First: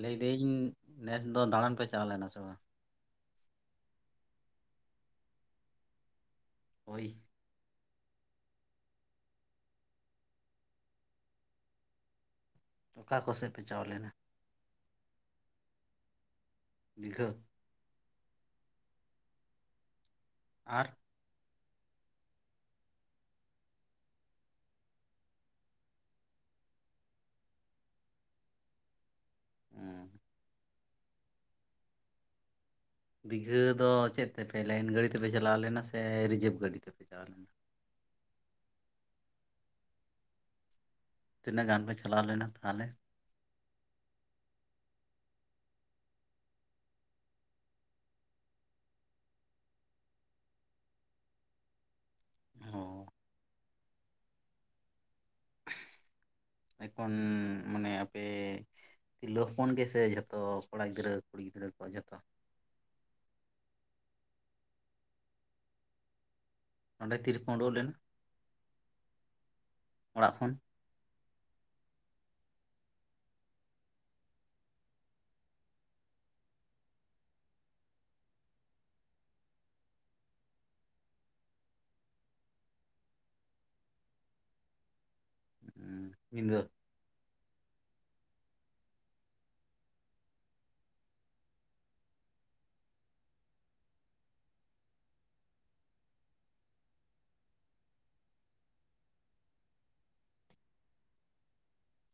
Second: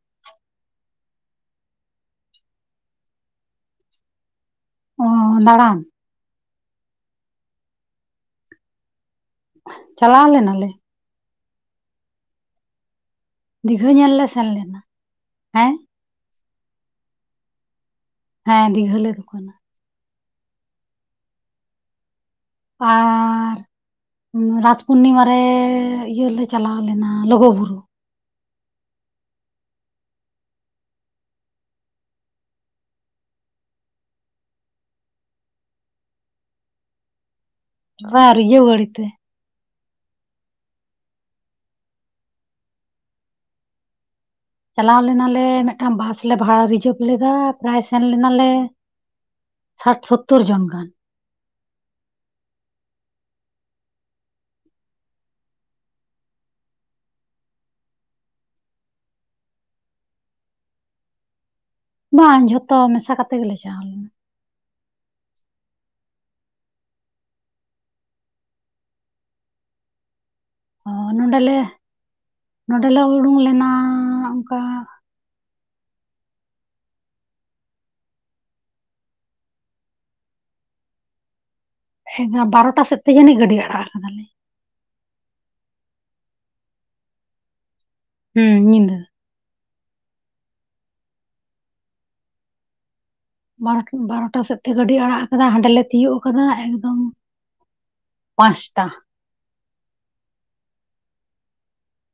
ᱞᱟᱹᱭ ᱮᱫᱟᱹᱧ ᱱᱮᱥ ᱫᱚ ᱫᱟᱬᱟᱱ ᱯᱮ ᱪᱟᱞᱟᱣ ᱞᱮᱱᱟ ᱥᱮ ᱵᱟᱝ? ᱚ ᱦᱚ ᱫᱟᱬᱟᱱ? ᱦᱳᱭ ᱾ ᱪᱟᱞᱟᱣ ᱞᱮᱱᱟ ᱞᱮ ᱾ ᱚᱠᱟ ᱠᱚᱥᱮᱫ? ᱯᱮ ᱪᱟᱣ ᱫᱤᱜᱷᱟᱹ ᱞᱮᱱᱟ ᱧᱮᱞ ᱞᱮ ᱥᱮᱱ ᱞᱮᱱᱟ ᱾ [inaudible] ᱦᱮᱸ? ᱫᱤᱜᱷᱟᱹ? ᱦᱮᱸ ᱫᱤᱜᱷᱟᱹ ᱞᱮ ᱫᱩᱠ ᱟᱱᱟ ᱾ ᱟᱨ? ᱟᱨᱻ ᱨᱟᱥ ᱯᱩᱨᱱᱤᱢᱟ ᱨᱮᱻ ᱤᱭᱟᱹ ᱞᱮ ᱪᱟᱞᱟᱣ ᱞᱮᱱᱟ ᱞᱩᱜᱩ ᱵᱩᱨᱩ ᱾ ᱦᱩᱸ ᱾ ᱫᱤᱜᱷᱟᱟᱹ ᱫᱚ ᱪᱮᱫ ᱛᱮᱯᱮ ᱞᱟᱭᱤᱱ ᱜᱟᱹᱰᱤ ᱛᱮᱯᱮ ᱪᱟᱞᱟᱣ ᱞᱮᱱᱟ ᱥᱮ ᱨᱤᱡᱟᱹᱵᱷ ᱜᱟᱹᱰᱤ ᱛᱮᱯᱮ ᱪᱟᱞᱟᱣ ᱞᱮᱱᱟ? ᱵᱟ ᱨᱤᱡᱟᱹᱵᱽ ᱜᱟᱹᱲᱤ ᱛᱮ ᱾ ᱛᱤᱱᱟᱹᱜ ᱜᱟᱱ ᱯᱮ ᱪᱟᱞᱟᱣ ᱞᱮᱱᱟ ᱛᱟᱦᱚᱞᱮ? ᱪᱟᱞᱟᱣ ᱞᱮᱱᱟᱞᱮ ᱢᱤᱫᱴᱟᱝ ᱵᱟᱥ ᱞᱮ ᱵᱷᱟᱲᱟ ᱨᱤᱡᱟᱹᱵᱷ ᱞᱮᱫᱟ ᱾ ᱯᱨᱟᱭ ᱥᱮᱱ ᱞᱮᱱᱟᱞᱮ ᱥᱟᱴ ᱥᱚᱛᱛᱳᱨ ᱡᱚᱱ ᱜᱟᱱ ᱾ ᱦᱚ ᱾ ᱮᱠᱷᱚᱱ ᱢᱟᱱᱮ ᱟᱯᱮ ᱛᱤᱨᱞᱟᱹ ᱦᱚᱯᱚᱱ ᱜᱮᱥᱮ ᱡᱷᱚᱛᱚ ᱠᱚᱲᱟ ᱜᱤᱫᱽᱨᱟᱹ ᱠᱩᱲᱤ ᱜᱤᱫᱽᱨᱟᱹ ᱠᱚ ᱡᱷᱚᱛ ᱵᱟᱝ ᱡᱷᱚᱛᱚ ᱢᱮᱥᱟ ᱠᱟᱛᱮᱜ ᱜᱮᱞᱮ ᱪᱟᱞᱟᱣ ᱞᱮᱱᱟ ᱾ ᱚᱸᱰᱮ ᱛᱤᱨᱮᱯᱮ ᱚᱰᱚᱝ ᱞᱮᱱᱟ [inaudible] ᱚᱲᱟᱜ ᱠᱷᱚᱱ? ᱚ ᱱᱚᱸᱰᱮᱞᱮ [inaudible] ᱱᱚᱸᱰᱮᱞᱮ ᱩᱰᱩᱝ ᱞᱮᱱᱟ ᱚᱱᱠᱟ [unintelligible] ᱵᱟᱨᱚᱴᱟ ᱥᱮᱫ ᱛᱮ ᱡᱟᱹᱱᱤᱡ ᱜᱟᱹᱰᱤ ᱟᱲᱟᱜ ᱟᱠᱟᱫᱟ ᱞᱮ ᱾ ᱦᱩᱸ, ᱧᱤᱫᱟᱹ? ᱦᱩᱸᱢ ᱧᱤᱫᱟᱹ ᱾ ᱵᱟᱨ ᱵᱟᱨᱚᱴᱟ ᱥᱮᱫ ᱛᱮ ᱜᱟᱹᱰᱤ ᱟᱲᱟᱜ ᱟᱠᱟᱫᱟ ᱦᱟᱸᱰᱮᱞᱮ ᱛᱤᱭᱳᱜ ᱟᱠᱟᱫᱟ ᱮᱠᱫᱚᱢ ᱯᱟᱥᱴᱟ ᱾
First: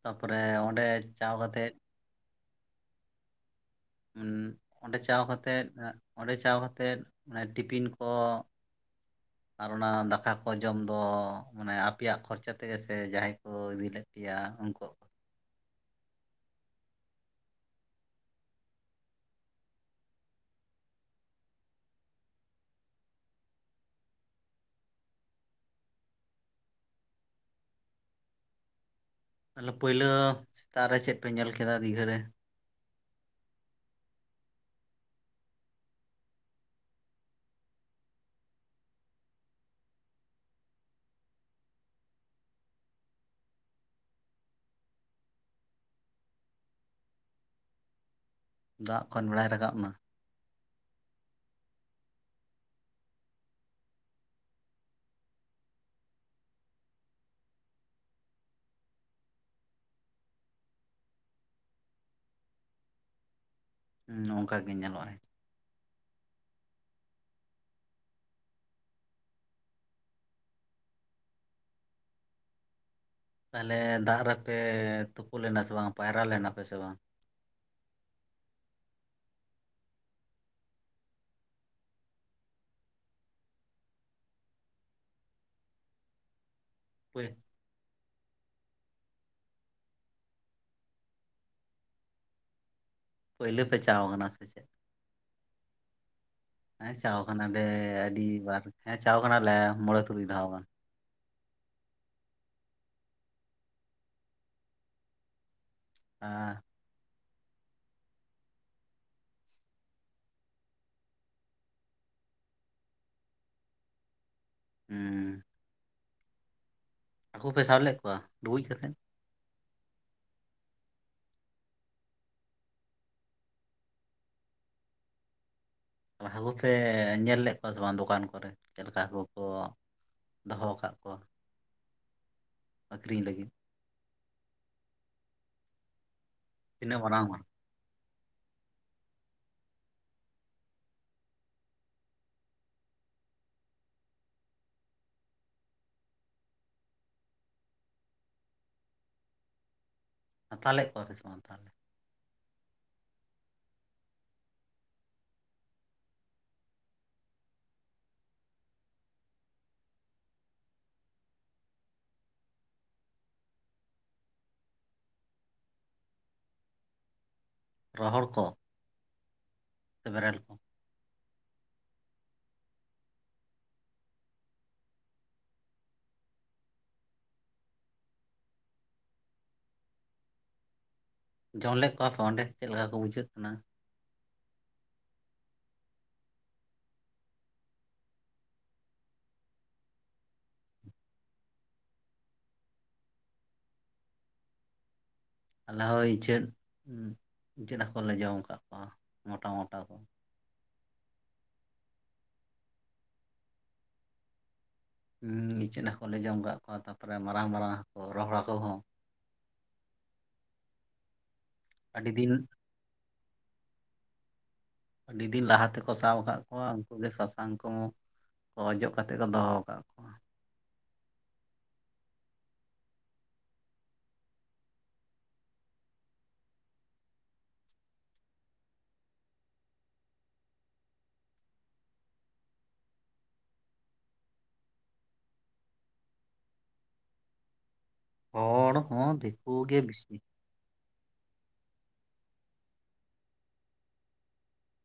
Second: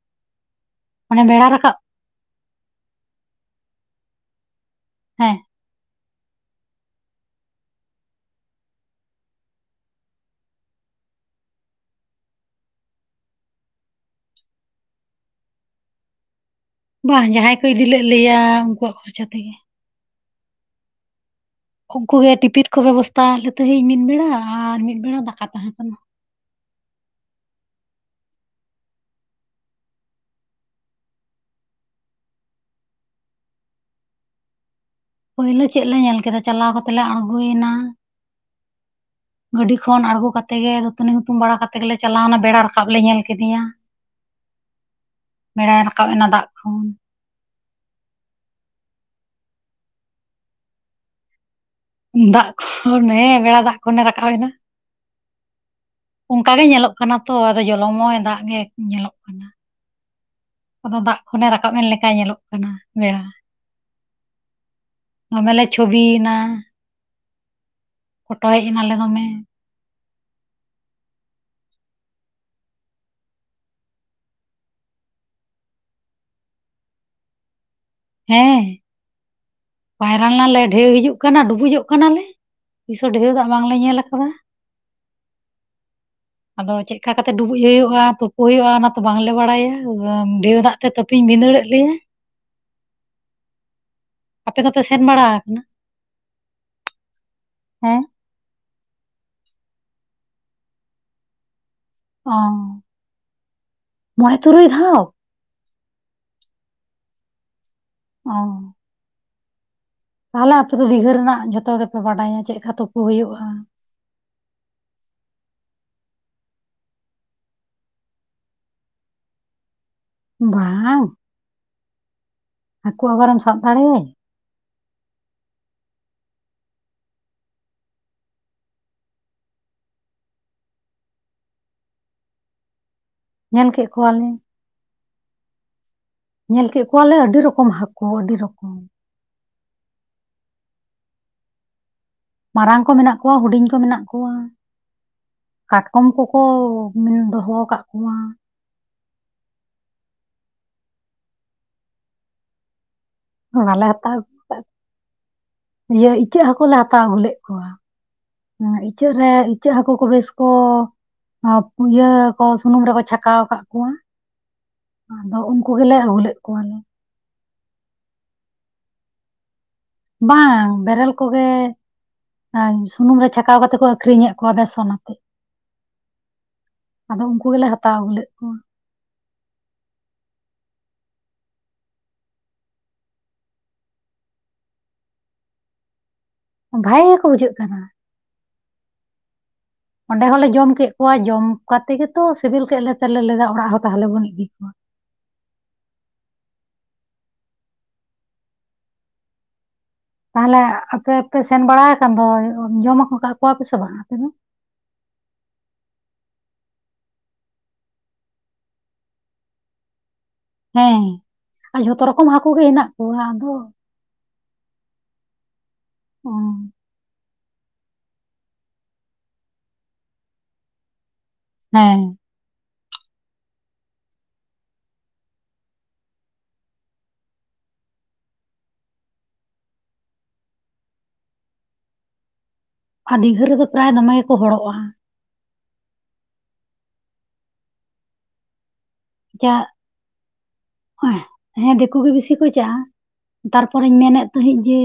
ᱛᱟᱯᱚᱨᱮ ᱚᱸᱰᱮ ᱢᱟᱱᱮ ᱪᱟᱣ ᱵᱮᱲᱟ ᱠᱟᱛᱮᱫ ᱨᱟᱠᱟᱵ ᱩᱸᱜ ᱚᱸᱰᱮ ᱪᱟᱣ ᱦᱮᱸ ᱠᱟᱛᱮᱫ ᱮᱸᱜ ᱚᱸᱰᱮ ᱪᱟᱣ ᱠᱟᱛᱮᱫ ᱚᱱᱮ ᱴᱤᱯᱤᱱ ᱠᱚ [inaudible] ᱟᱨ ᱚᱱᱟ ᱫᱟᱠᱟ ᱠᱚ ᱡᱚᱢ ᱫᱚ ᱚᱱᱮ ᱟᱯᱮᱭᱟᱜ ᱠᱷᱚᱨᱪᱟ ᱛᱮᱜᱮ ᱥᱮ ᱡᱟᱦᱟᱸᱭ ᱠᱚ ᱤᱫᱤᱞ ᱞᱮᱫ ᱯᱮᱭᱟ ᱩᱱᱠᱩᱣᱟᱜ ᱾ ᱵᱟᱝ ᱡᱟᱦᱟᱭ ᱠᱚ ᱤᱫᱤ ᱞᱮᱫ ᱞᱮᱭᱟ ᱩᱱᱠᱩᱣᱟᱜ ᱠᱷᱚᱨᱪᱟ ᱛᱮᱜᱮ᱾ ᱩᱱᱠᱩᱜ ᱜᱮ ᱴᱤᱯᱤᱱ ᱠᱚ ᱵᱮᱵᱚᱥᱛᱟ ᱟᱞᱮ ᱛᱟᱸᱦᱤᱡ ᱢᱤᱫ ᱵᱮᱲᱟ ᱟᱨ ᱢᱤᱫ ᱵᱮᱲᱟ ᱫᱟᱠᱟ ᱛᱟᱦᱮᱸ ᱠᱟᱱᱟ᱾ ᱛᱟᱦᱟᱞᱮ ᱯᱟᱹᱭᱞᱟᱹ ᱥᱮᱛᱟᱜ ᱨᱮ ᱪᱮᱫ ᱯᱮ ᱧᱮᱞ ᱠᱮᱫᱟ ᱫᱤᱜᱷᱟᱹᱨᱮ? ᱯᱟᱹᱭᱞᱟᱹ ᱪᱮᱫ ᱞᱮ ᱧᱮᱞ ᱠᱮᱫᱟ ᱪᱟᱞᱟᱣ ᱠᱟᱛᱮ ᱞᱮ ᱟᱬᱜᱚᱭᱮᱱᱟ᱾ [inaudible] ᱜᱟᱹᱰᱤ ᱠᱷᱚᱱ ᱟᱬᱜᱳ ᱠᱟᱛᱮ ᱜᱮ ᱫᱟᱹᱛᱟᱹᱱᱤ ᱦᱩᱛᱩᱢ ᱵᱟᱲᱟ ᱠᱟᱛᱮ ᱜᱮᱞᱮ ᱪᱟᱞᱟᱣᱱᱟ ᱵᱮᱲᱟ ᱨᱟᱠᱟᱵ ᱞᱮ ᱧᱮᱞ ᱠᱮᱫᱮᱭᱟ ᱾ [inaudible] ᱵᱮᱲᱟᱭ ᱨᱟᱠᱟᱵ ᱮᱱᱟ ᱫᱟᱜ ᱠᱷᱚᱱ ᱾ ᱫᱟᱜ ᱠᱷᱚᱱ ᱵᱮᱲᱟᱭ ᱨᱟᱠᱟᱵ ᱱᱟ᱾ ᱫᱟᱜ ᱠᱷᱚᱱ ᱦᱮᱸ ᱵᱮᱲᱟ ᱫᱟᱜ ᱠᱷᱚᱱᱮ ᱨᱟᱠᱟᱵ ᱮᱱᱟ ᱾ ᱚᱝᱠᱟ ᱜᱮ ᱧᱮᱞᱚᱜ ᱠᱟᱱᱟ ᱛᱚ ᱟᱫᱚ ᱡᱚᱞᱚᱢᱚᱭ ᱫᱟᱜ ᱜᱮ ᱧᱮᱞᱚᱜ ᱠᱟᱱᱟ ᱾ ᱟᱫᱚ ᱫᱟᱜ ᱠᱷᱚᱱᱮ ᱨᱟᱠᱟᱵ ᱮᱱ ᱞᱮᱠᱟᱭ ᱧᱮᱞᱚᱜ ᱠᱟᱱᱟ ᱵᱮᱲᱟ ᱾ ᱦᱩᱸ ᱚᱝᱠᱟ ᱜᱮ ᱧᱮᱞᱚᱜ ᱟᱭ ᱾ ᱫᱚᱢᱮ ᱞᱮ ᱪᱷᱚᱵᱤᱭᱱᱟ, ᱯᱷᱚᱴᱚ ᱦᱮᱡ ᱮᱱᱟᱞᱮ ᱫᱚᱢᱮ ᱾ ᱛᱟᱦᱟᱠᱮ ᱫᱟᱜ ᱨᱮᱯᱮ ᱛᱩᱯᱩ ᱞᱮᱱᱟ ᱥᱮ ᱵᱟᱝ ᱯᱟᱭᱨᱟ ᱞᱮᱱᱟ ᱯᱮ ᱥᱮ ᱵᱟᱝ? ᱦᱮᱸ ᱾ ᱯᱟᱭᱨᱟ ᱞᱮᱱᱟᱞᱮ ᱰᱷᱮᱣ ᱦᱤᱡᱩᱜ ᱠᱟᱱᱟ ᱰᱩᱵᱩᱡᱚᱜ ᱠᱟᱱᱟᱞᱮ ᱛᱤᱥᱚ ᱰᱷᱮᱶ ᱫᱟᱜ ᱵᱟᱝᱞᱮ ᱧᱮᱞ ᱟᱠᱟᱫᱟ ᱟᱫᱚ ᱪᱮᱜᱠᱟ ᱯᱳᱭ ᱠᱟᱛᱮ ᱰᱩ ᱵᱩᱡ ᱦᱩᱭᱳᱜᱼᱟ ᱛᱳᱯᱳ ᱦᱳᱭᱳᱜᱼᱟ ᱚᱱᱟ ᱛᱚ ᱵᱟᱝᱞᱮ ᱵᱟᱲᱟᱭᱟ, ᱵᱟᱢ ᱰᱷᱮᱣ ᱫᱟᱜ ᱛᱮ ᱛᱟᱹᱯᱤᱧ ᱵᱷᱤᱸᱫᱟᱹᱲᱮᱫ ᱞᱮᱭᱟᱭ᱾ ᱯᱟᱹᱭᱞᱟᱹ ᱯᱮ ᱪᱟᱣ ᱠᱟᱱᱟ ᱥᱮ ᱟᱯᱮ ᱪᱮᱫ? ᱫᱚᱯᱮ ᱥᱮᱱ ᱵᱟᱲᱟ ᱟᱠᱟᱱᱟ ᱦᱮᱸ ᱪᱟᱣ ᱠᱟᱱᱟᱞᱮ ᱦᱮᱸ ᱟᱹᱰᱤ ᱵᱟᱨ ᱾ ᱦᱮᱸ ᱪᱟᱣ ᱠᱟᱱᱟᱞᱮ ᱢᱚᱸᱬᱮ ᱛᱩᱨᱩᱭ ᱫᱷᱟᱣ ᱾ ᱚᱻ ᱢᱚᱸᱬᱮ ᱛᱩᱨᱩᱭ ᱫᱷᱟᱣ! ᱦᱮᱸ ᱾ ᱚᱸ ᱾ ᱛᱟᱦᱟᱞᱮ ᱟᱯᱮ ᱫᱚ ᱫᱤᱜᱷᱟᱹ ᱨᱮᱱᱟᱜ ᱡᱷᱚᱛᱚ ᱜᱮᱯᱮ ᱵᱟᱰᱟᱭᱟ ᱪᱮᱫᱠᱟ ᱛᱩᱯᱩ ᱦᱩᱭᱩᱜᱼᱟ ᱦᱩᱸᱻ ᱾ ᱦᱟᱠᱳ ᱯᱮ ᱥᱟᱵ ᱞᱮᱫ ᱠᱚᱣᱟ ᱰᱩᱵᱩᱡ ᱠᱟᱛᱮᱫ? ᱵᱟᱸᱝ ᱾ ᱦᱟᱠᱳ ᱟᱵᱟᱨᱮᱢ ᱥᱟᱵ ᱫᱟᱲᱮᱟᱭᱟ! ᱛᱚ ᱦᱟᱠᱩ ᱯᱮ ᱧᱮᱞ ᱞᱮᱫ ᱠᱚᱣᱟ ᱥᱮ ᱵᱟᱝ ᱫᱚᱠᱟᱱ ᱠᱚᱨᱮ ᱪᱮᱞᱠᱟ ᱦᱟᱹᱠᱩ ᱠᱚ ᱫᱚᱦᱚᱸ ᱟᱠᱟᱜ ᱠᱚᱣᱟ ᱟᱹᱠᱨᱤᱧ ᱞᱟᱹᱜᱤᱫ ᱾ ᱧᱮᱞ ᱠᱮᱜ ᱠᱚᱣᱟᱞᱮ ᱧᱮᱞ ᱠᱮᱜ ᱛᱤᱱᱟᱹᱜ ᱠᱚᱣᱟᱞᱮ ᱢᱟᱨᱟᱝ ᱟᱹᱰᱤ ᱢᱟᱨᱟᱝ ᱨᱚᱠᱚᱢ ᱦᱟᱹᱠᱩ ᱟᱹᱰᱤ ᱨᱚᱠ᱾ ᱢᱟᱨᱟᱝ ᱠᱚ ᱢᱮᱱᱟᱜ ᱠᱚᱣᱟ ᱦᱩᱰᱤᱧ ᱠᱚ ᱢᱮᱱᱟᱜ ᱠᱚᱣᱟ᱾ ᱠᱟᱴᱠᱚᱢ ᱠᱟᱠᱚ ᱫᱚᱦᱚᱸ-ᱟᱠᱟᱜ ᱠᱚᱣᱟ ᱾ ᱦᱟᱛᱟᱣ ᱞᱮᱜ ᱠᱚᱣᱟ ᱯᱮ ᱥᱮ ᱵᱟᱝ ᱛᱟᱦᱚᱞᱮ? ᱵᱟᱞᱮ ᱦᱟᱛᱟᱣ ᱟᱹᱜᱩ ᱠᱟᱜ ᱠᱚᱭᱟ, ᱤᱭᱟᱹ ᱤᱪᱟᱹᱜ ᱦᱟᱹᱠᱩ ᱞᱮ ᱦᱟᱛᱟᱣ ᱟᱹᱜᱩ ᱞᱮᱜ ᱠᱚᱣᱟ ᱾ ᱱᱚᱭᱟ ᱤᱪᱟᱹᱜ ᱨᱮ ᱤᱪᱟᱹᱜ ᱦᱟᱹᱠᱩ ᱠᱚ ᱵᱮᱥ ᱠᱚ ᱟᱸ ᱯᱩᱭᱟᱹ ᱠᱚ ᱥᱩᱱᱩᱢ ᱨᱮᱠᱚ ᱪᱷᱟᱠᱟᱣ ᱟᱠᱟᱜ ᱠᱚᱣᱟ, ᱟᱫᱚ ᱩᱱᱠᱩ ᱜᱮᱞᱮ ᱟᱹᱜᱩ ᱞᱮᱫ ᱠᱚᱣᱟᱞᱮ ᱾ ᱨᱚᱦᱚᱲ ᱠᱚ? ᱥᱮ ᱵᱮᱨᱮᱞ ᱠᱚ ᱵᱟᱝ, ᱵᱮᱨᱮᱞ ᱠᱚᱜᱮ᱾ ᱟᱨ ᱥᱩᱱᱩᱢ ᱨᱮ ᱪᱷᱟᱠᱟᱣ ᱠᱟᱛᱮ ᱠᱚ ᱟᱠᱷᱨᱤᱧ ᱮᱜ ᱠᱚᱣᱟ ᱵᱮᱥᱚᱱ ᱟᱛᱮᱜ, ᱟᱫᱚ ᱩᱝᱠᱩ ᱜᱮᱞᱮ ᱦᱟᱛᱟᱣ ᱟᱹᱜᱩ ᱞᱮᱫ ᱠᱚᱣᱟ ᱾ ᱡᱚᱢ ᱞᱮᱜ ᱠᱚᱣᱟᱯᱮ ᱚᱸᱰᱮ ᱪᱮᱫ ᱞᱮᱠᱟ ᱠᱚ ᱵᱩᱡᱷᱟᱹᱜ ᱠᱟᱱᱟ? ᱵᱷᱟᱜᱮ ᱜᱮᱠᱚ ᱵᱩᱡᱷᱟᱹᱜ ᱠᱟᱱᱟ ᱾ ᱚᱸᱰᱮ ᱦᱚᱞᱮ ᱡᱚᱢ ᱠᱮᱫ ᱠᱚᱣᱟ ᱡᱚᱢ ᱠᱟᱛᱮ ᱜᱮᱛᱚ ᱥᱮᱵᱮᱞ ᱠᱮᱫ ᱞᱮᱛᱮ ᱞᱮ ᱞᱟᱹᱭᱫᱟ ᱚᱲᱟᱜ ᱦᱚᱸ ᱛᱟᱦᱚᱞᱮ ᱵᱚᱱ ᱤᱫᱤ ᱠᱚᱣᱟ ᱾ ᱟᱞᱮ ᱦᱚᱸ ᱤᱪᱟᱹᱜ, ᱤᱪᱟᱹᱫ ᱦᱟᱸᱠᱳ ᱞᱮ ᱡᱚᱢ ᱠᱟᱜ ᱠᱚᱣᱟ ᱢᱚᱴᱟ ᱢᱚᱴᱟ ᱠᱚ ᱾ ᱛᱟᱦᱞᱮ ᱟᱯᱮ ᱯᱮ ᱥᱮᱱ ᱵᱟᱲᱟ ᱠᱟᱱ ᱫᱚ ᱡᱚᱢ ᱟᱹᱜᱩᱠᱟᱜ ᱠᱚᱣᱟᱯᱮ ᱥᱮ ᱵᱟᱝ ᱟᱯᱮ ᱫᱚ? ᱩᱸ ᱤᱪᱟᱹᱜ ᱦᱟᱹᱠᱩ ᱞᱮ ᱡᱚᱢ ᱠᱟᱜ ᱠᱚᱣᱟ ᱛᱟᱯᱚᱨᱮ ᱢᱟᱨᱟᱝ ᱢᱟᱨᱟᱝ ᱦᱟᱹᱠᱩ ᱨᱚᱦᱚᱲ ᱦᱟᱹᱠᱩ ᱦᱚᱸ ᱾ ᱦᱮᱸ ᱟᱸ ᱡᱷᱚᱛᱚ ᱟᱹᱰᱤ ᱨᱚᱠᱚᱢ ᱫᱤᱱ ᱦᱟᱹᱠᱩ ᱜᱮ ᱦᱮᱱᱟᱜ ᱠᱚᱣᱟ ᱟᱫᱚ ᱟᱹᱰᱤ ᱫᱤᱱ ᱞᱟᱦᱟ ᱛᱮᱠᱚ ᱥᱟᱵ ᱟᱠᱟᱫ ᱠᱚᱣᱟ ᱚᱸ, ᱩᱱᱠᱩ ᱜᱮ ᱥᱟ ᱛᱟᱝ ᱠᱚ ᱚᱡᱚᱜ ᱠᱟᱛᱮ ᱠᱚ ᱫᱚᱦᱚ ᱟᱠᱟᱫ ᱠᱚᱣᱟ᱾ ᱦᱮᱸ᱾ ᱟ ᱫᱤᱜᱟᱹ ᱨᱮᱫᱚ ᱯᱨᱟᱭ ᱫᱚᱢᱮ ᱜᱮᱠᱚ ᱦᱚᱲᱚᱜᱼᱟ᱾ ᱦᱚᱲ ᱦᱚ ᱫᱮᱠᱳ ᱜᱮ ᱵᱤᱥᱤ᱾ ᱮᱦ ᱦᱮᱸ ᱜᱮ ᱵᱤᱥᱤ ᱪᱟᱜᱼᱟ᱾ ᱛᱟᱨᱯᱚᱨᱮᱧ ᱢᱮᱱᱮᱫ ᱛᱟᱦᱮᱸᱫ ᱡᱮ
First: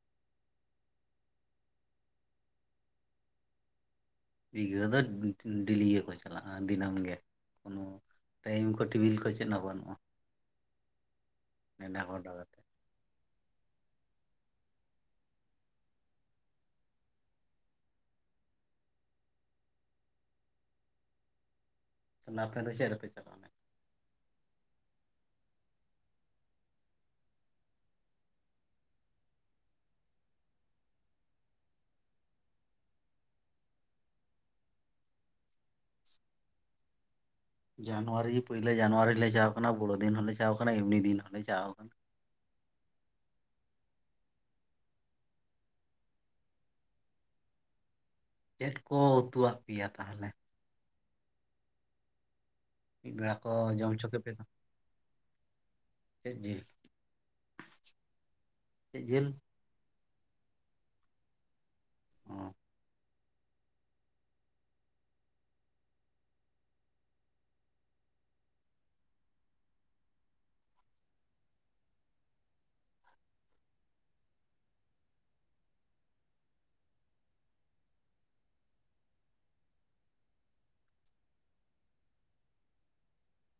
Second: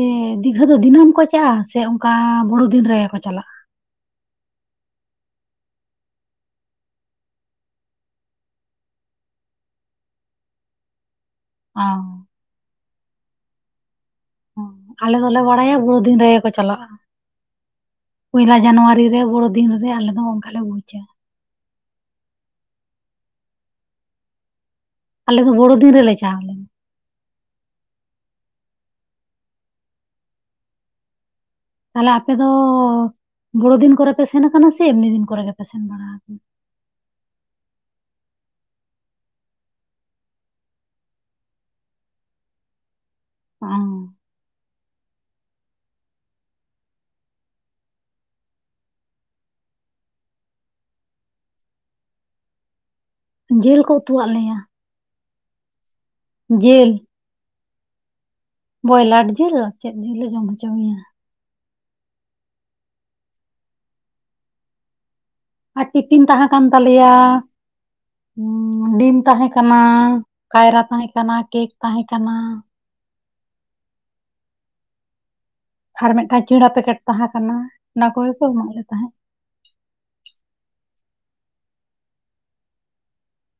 ᱫᱤᱜᱷᱟᱹ ᱫᱚ ᱫᱤᱱᱟᱹᱢ ᱠᱚ ᱪᱟᱜᱼᱟ ᱥᱮ ᱚᱱᱠᱟ ᱵᱳᱲᱳ ᱫᱤᱱ ᱨᱮ ᱠᱚ ᱪᱟᱞᱟᱜᱼᱟ? ᱫᱤᱜᱟᱹ ᱫᱚ ᱰᱮᱞᱤ ᱜᱮᱠᱚ ᱪᱟᱞᱟᱜᱼᱟ ᱫᱤᱱᱟᱹᱢ ᱜᱮ ᱠᱳᱱᱳ ᱴᱟᱭᱤᱢ ᱠᱚ ᱴᱤᱵᱤᱞ ᱠᱚ ᱪᱮᱫ ᱦᱚᱸ ᱵᱟᱹᱱᱩᱜᱼᱟ ᱚ [unintelligible] ᱠᱟᱛᱮ᱾ ᱟᱞᱮ ᱫᱚᱞᱮ ᱵᱟᱲᱟᱭᱟ ᱵᱚ ᱫᱤᱱ ᱨᱮᱜᱮ ᱠᱚ ᱪᱟᱞᱟᱜᱼᱟ᱾ ᱯᱚᱭᱞᱟ ᱡᱟᱱᱩᱣᱟᱨᱤ ᱨᱮ ᱵᱚᱲᱚ ᱫᱤᱱ ᱨᱮ ᱟᱞᱮ ᱫᱚ ᱚᱱᱠᱟ ᱞᱮ ᱵᱩᱪᱟ᱾ ᱛᱟᱦᱞᱮ ᱟᱯᱮ ᱫᱚ ᱪᱮᱜ ᱨᱮᱯᱮ ᱪᱟᱞᱟᱣ ᱞᱮᱱᱟ? ᱟᱞᱮ ᱫᱚ ᱵᱚᱲᱚ ᱫᱤᱱ ᱨᱮᱞᱮ ᱪᱟᱣᱞᱮᱱᱟ᱾ ᱛᱟᱦᱚᱞᱮ ᱟᱯᱮ ᱫᱚ ᱵᱚᱲᱚ ᱫᱤᱱ ᱠᱚᱨᱮᱯᱮ ᱥᱮᱱ ᱟᱠᱟᱱᱟ ᱥᱮ ᱮᱢᱱᱤ ᱫᱤᱱ ᱠᱚᱨᱮ ᱜᱮᱯᱮ ᱥᱮᱱ ᱵᱟᱲᱟ ᱟᱠᱟᱱᱟ? ᱡᱟᱱᱩᱣᱟᱨᱤ ᱯᱳᱭᱞᱳ ᱡᱟᱱᱩᱣᱟᱨᱤ ᱞᱮ ᱪᱟᱣ ᱟᱠᱟᱱᱟ ᱵᱚᱲᱚ ᱫᱤᱱ ᱦᱚᱸᱞᱮ ᱪᱟᱣ ᱟᱠᱟᱱᱟ ᱮᱢᱱᱤ ᱫᱤᱱ ᱦᱚᱸᱞᱮ ᱪᱟᱣ ᱟᱠᱟᱱᱟ᱾ ᱦᱮ, ᱪᱮᱫ ᱠᱚ ᱩᱛᱩᱣᱟᱜ ᱯᱮᱭᱟ ᱛᱟᱦᱞᱮ? ᱢᱤᱫ ᱵᱮᱲᱟ ᱠᱚ ᱚ ᱡᱤᱞ ᱡᱚᱢ ᱦᱚᱪᱚ ᱠᱮᱫ ᱩᱛᱩᱣᱟᱜ ᱯᱮ ᱫᱚ ᱞᱮᱭᱟ ᱪᱮᱫ ᱡᱤᱞ? ᱵᱚᱭᱞᱟᱨ ᱡᱤᱞ ᱟᱨ ᱪᱮᱫ ᱡᱤᱞᱮ ᱡᱚᱢ ᱦᱚᱪᱚ ᱢᱮᱭᱟ? ᱚᱻ ᱟᱨ ᱴᱤᱯᱷᱤᱱ ᱛᱟᱦᱮᱸ ᱠᱟᱱ ᱛᱟᱞᱮᱭᱟ᱾ ᱰᱤᱢ ᱛᱟᱦᱮᱸ ᱠᱟᱱᱟ ᱠᱟᱭᱨᱟ ᱛᱟᱦᱮᱸ ᱠᱟᱱᱟ ᱠᱮᱠ ᱛᱟᱦᱮᱸ ᱠᱟᱱᱟ᱾ ᱟᱨ ᱢᱤᱫᱴᱟᱝ ᱪᱮᱲᱟ ᱯᱮᱠᱮᱴ ᱛᱟᱦᱮᱸ ᱠᱟᱱᱟ ᱚᱱᱟ ᱠᱚᱜᱮ ᱠᱚ ᱮᱢᱟᱜ ᱞᱮ ᱛᱟᱦᱮᱸᱫ᱾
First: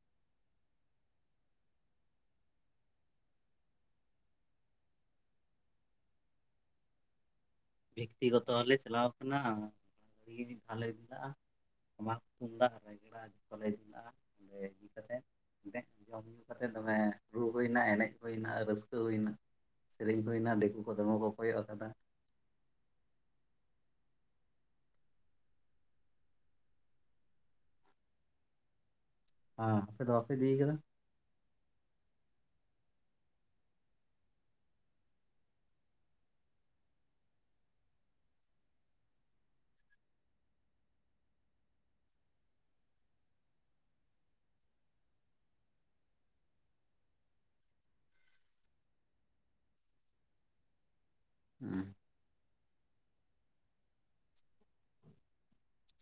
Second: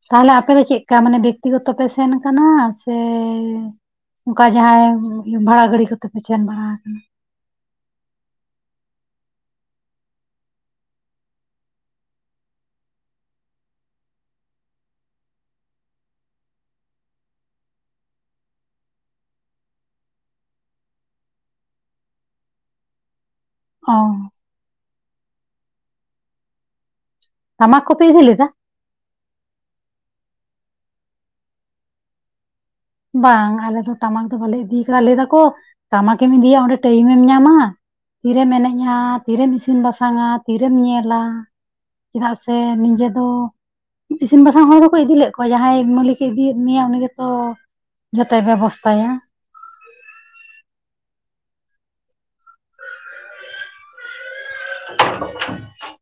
ᱛᱟᱦᱚᱞᱮ ᱟᱯᱮ ᱫᱚ ᱪᱮᱫᱠᱟ ᱢᱟᱱᱮ ᱵᱮᱠᱛᱤᱜᱚᱛᱚ ᱯᱮ ᱥᱮᱱ ᱠᱟᱱᱟ ᱥᱮ ᱚᱱᱠᱟ ᱡᱟᱦᱟᱸᱭ ᱵᱷᱟᱲᱟ ᱜᱟᱹᱰᱤ ᱠᱚᱛᱮ ᱯᱮ ᱥᱮᱱ ᱵᱟᱲᱟ ᱟᱠᱟᱱᱟ? ᱵᱮᱠᱛᱤ ᱜᱚᱛᱚ ᱞᱮ ᱪᱟᱞᱟᱣ ᱟᱠᱟᱱᱟ᱾ [unintelligible] [unintelligible] ᱫᱮᱡ ᱡᱚᱢ ᱧᱩ ᱠᱟᱛᱮ ᱫᱚᱢᱮ ᱨᱩ ᱦᱩᱭᱮᱱᱟ ᱮᱱᱮᱡ ᱦᱩᱭᱮᱱᱟ ᱨᱟᱹᱥᱨᱟᱹ ᱦᱩᱭᱮᱱᱟ᱾ ᱥᱮᱨᱮᱧ ᱦᱩᱭᱱᱟ ᱫᱤᱠᱩ ᱠᱚ ᱫᱚᱢᱮ ᱠᱚ ᱠᱚᱭᱚᱜ ᱟᱠᱟᱫᱟ᱾ ᱚᱻ ᱛᱟᱢᱟᱠ ᱠᱚᱯᱮ ᱤᱫᱤ ᱞᱮᱫᱟ? ᱦ ᱟᱯᱮ ᱫᱚ ᱵᱟᱯᱮ ᱤᱫᱤ ᱟᱠᱟᱫᱟ? ᱵᱟᱝ ᱟᱞᱮ ᱫᱚ ᱴᱟᱢᱟᱠ ᱫᱚ ᱵᱟᱞᱮ ᱤᱫᱤᱠᱟᱫᱟᱞᱟᱠᱚ ᱴᱟᱢᱟᱠᱮᱢ ᱤᱫᱤᱭᱟ ᱚᱸᱰᱮ ᱴᱟᱭᱤᱢᱢ ᱧᱟᱢᱟ᱾ ᱛᱤᱨᱮᱢ ᱮᱱᱮᱡᱼᱟ ᱛᱤᱨᱮᱢ ᱤᱥᱤᱱ ᱵᱟᱥᱟᱝᱼᱟ ᱛᱤᱨᱮᱢ ᱧᱮᱞᱟ᱾ ᱪᱮᱫᱟᱜ ᱥᱮ ᱱᱤᱡᱮ ᱫᱚ᱾ ᱤᱥᱤᱱ ᱵᱟᱥᱟᱝ ᱦᱚᱲ ᱦᱚᱠᱚ ᱤᱫᱤᱞᱮᱜ ᱠᱚᱣᱟ ᱡᱟᱦᱟᱸᱭ ᱢᱟᱹᱞᱤᱠᱮ ᱤᱫᱤᱭᱮᱫ ᱢᱮᱭᱟ ᱩᱱᱤ ᱜᱮᱛᱚ᱾ ᱡᱚᱛᱚᱭ ᱵᱮᱵᱚᱥᱛᱷᱟᱭᱟ᱾ ᱦᱮᱸ᱾ [unintelligible]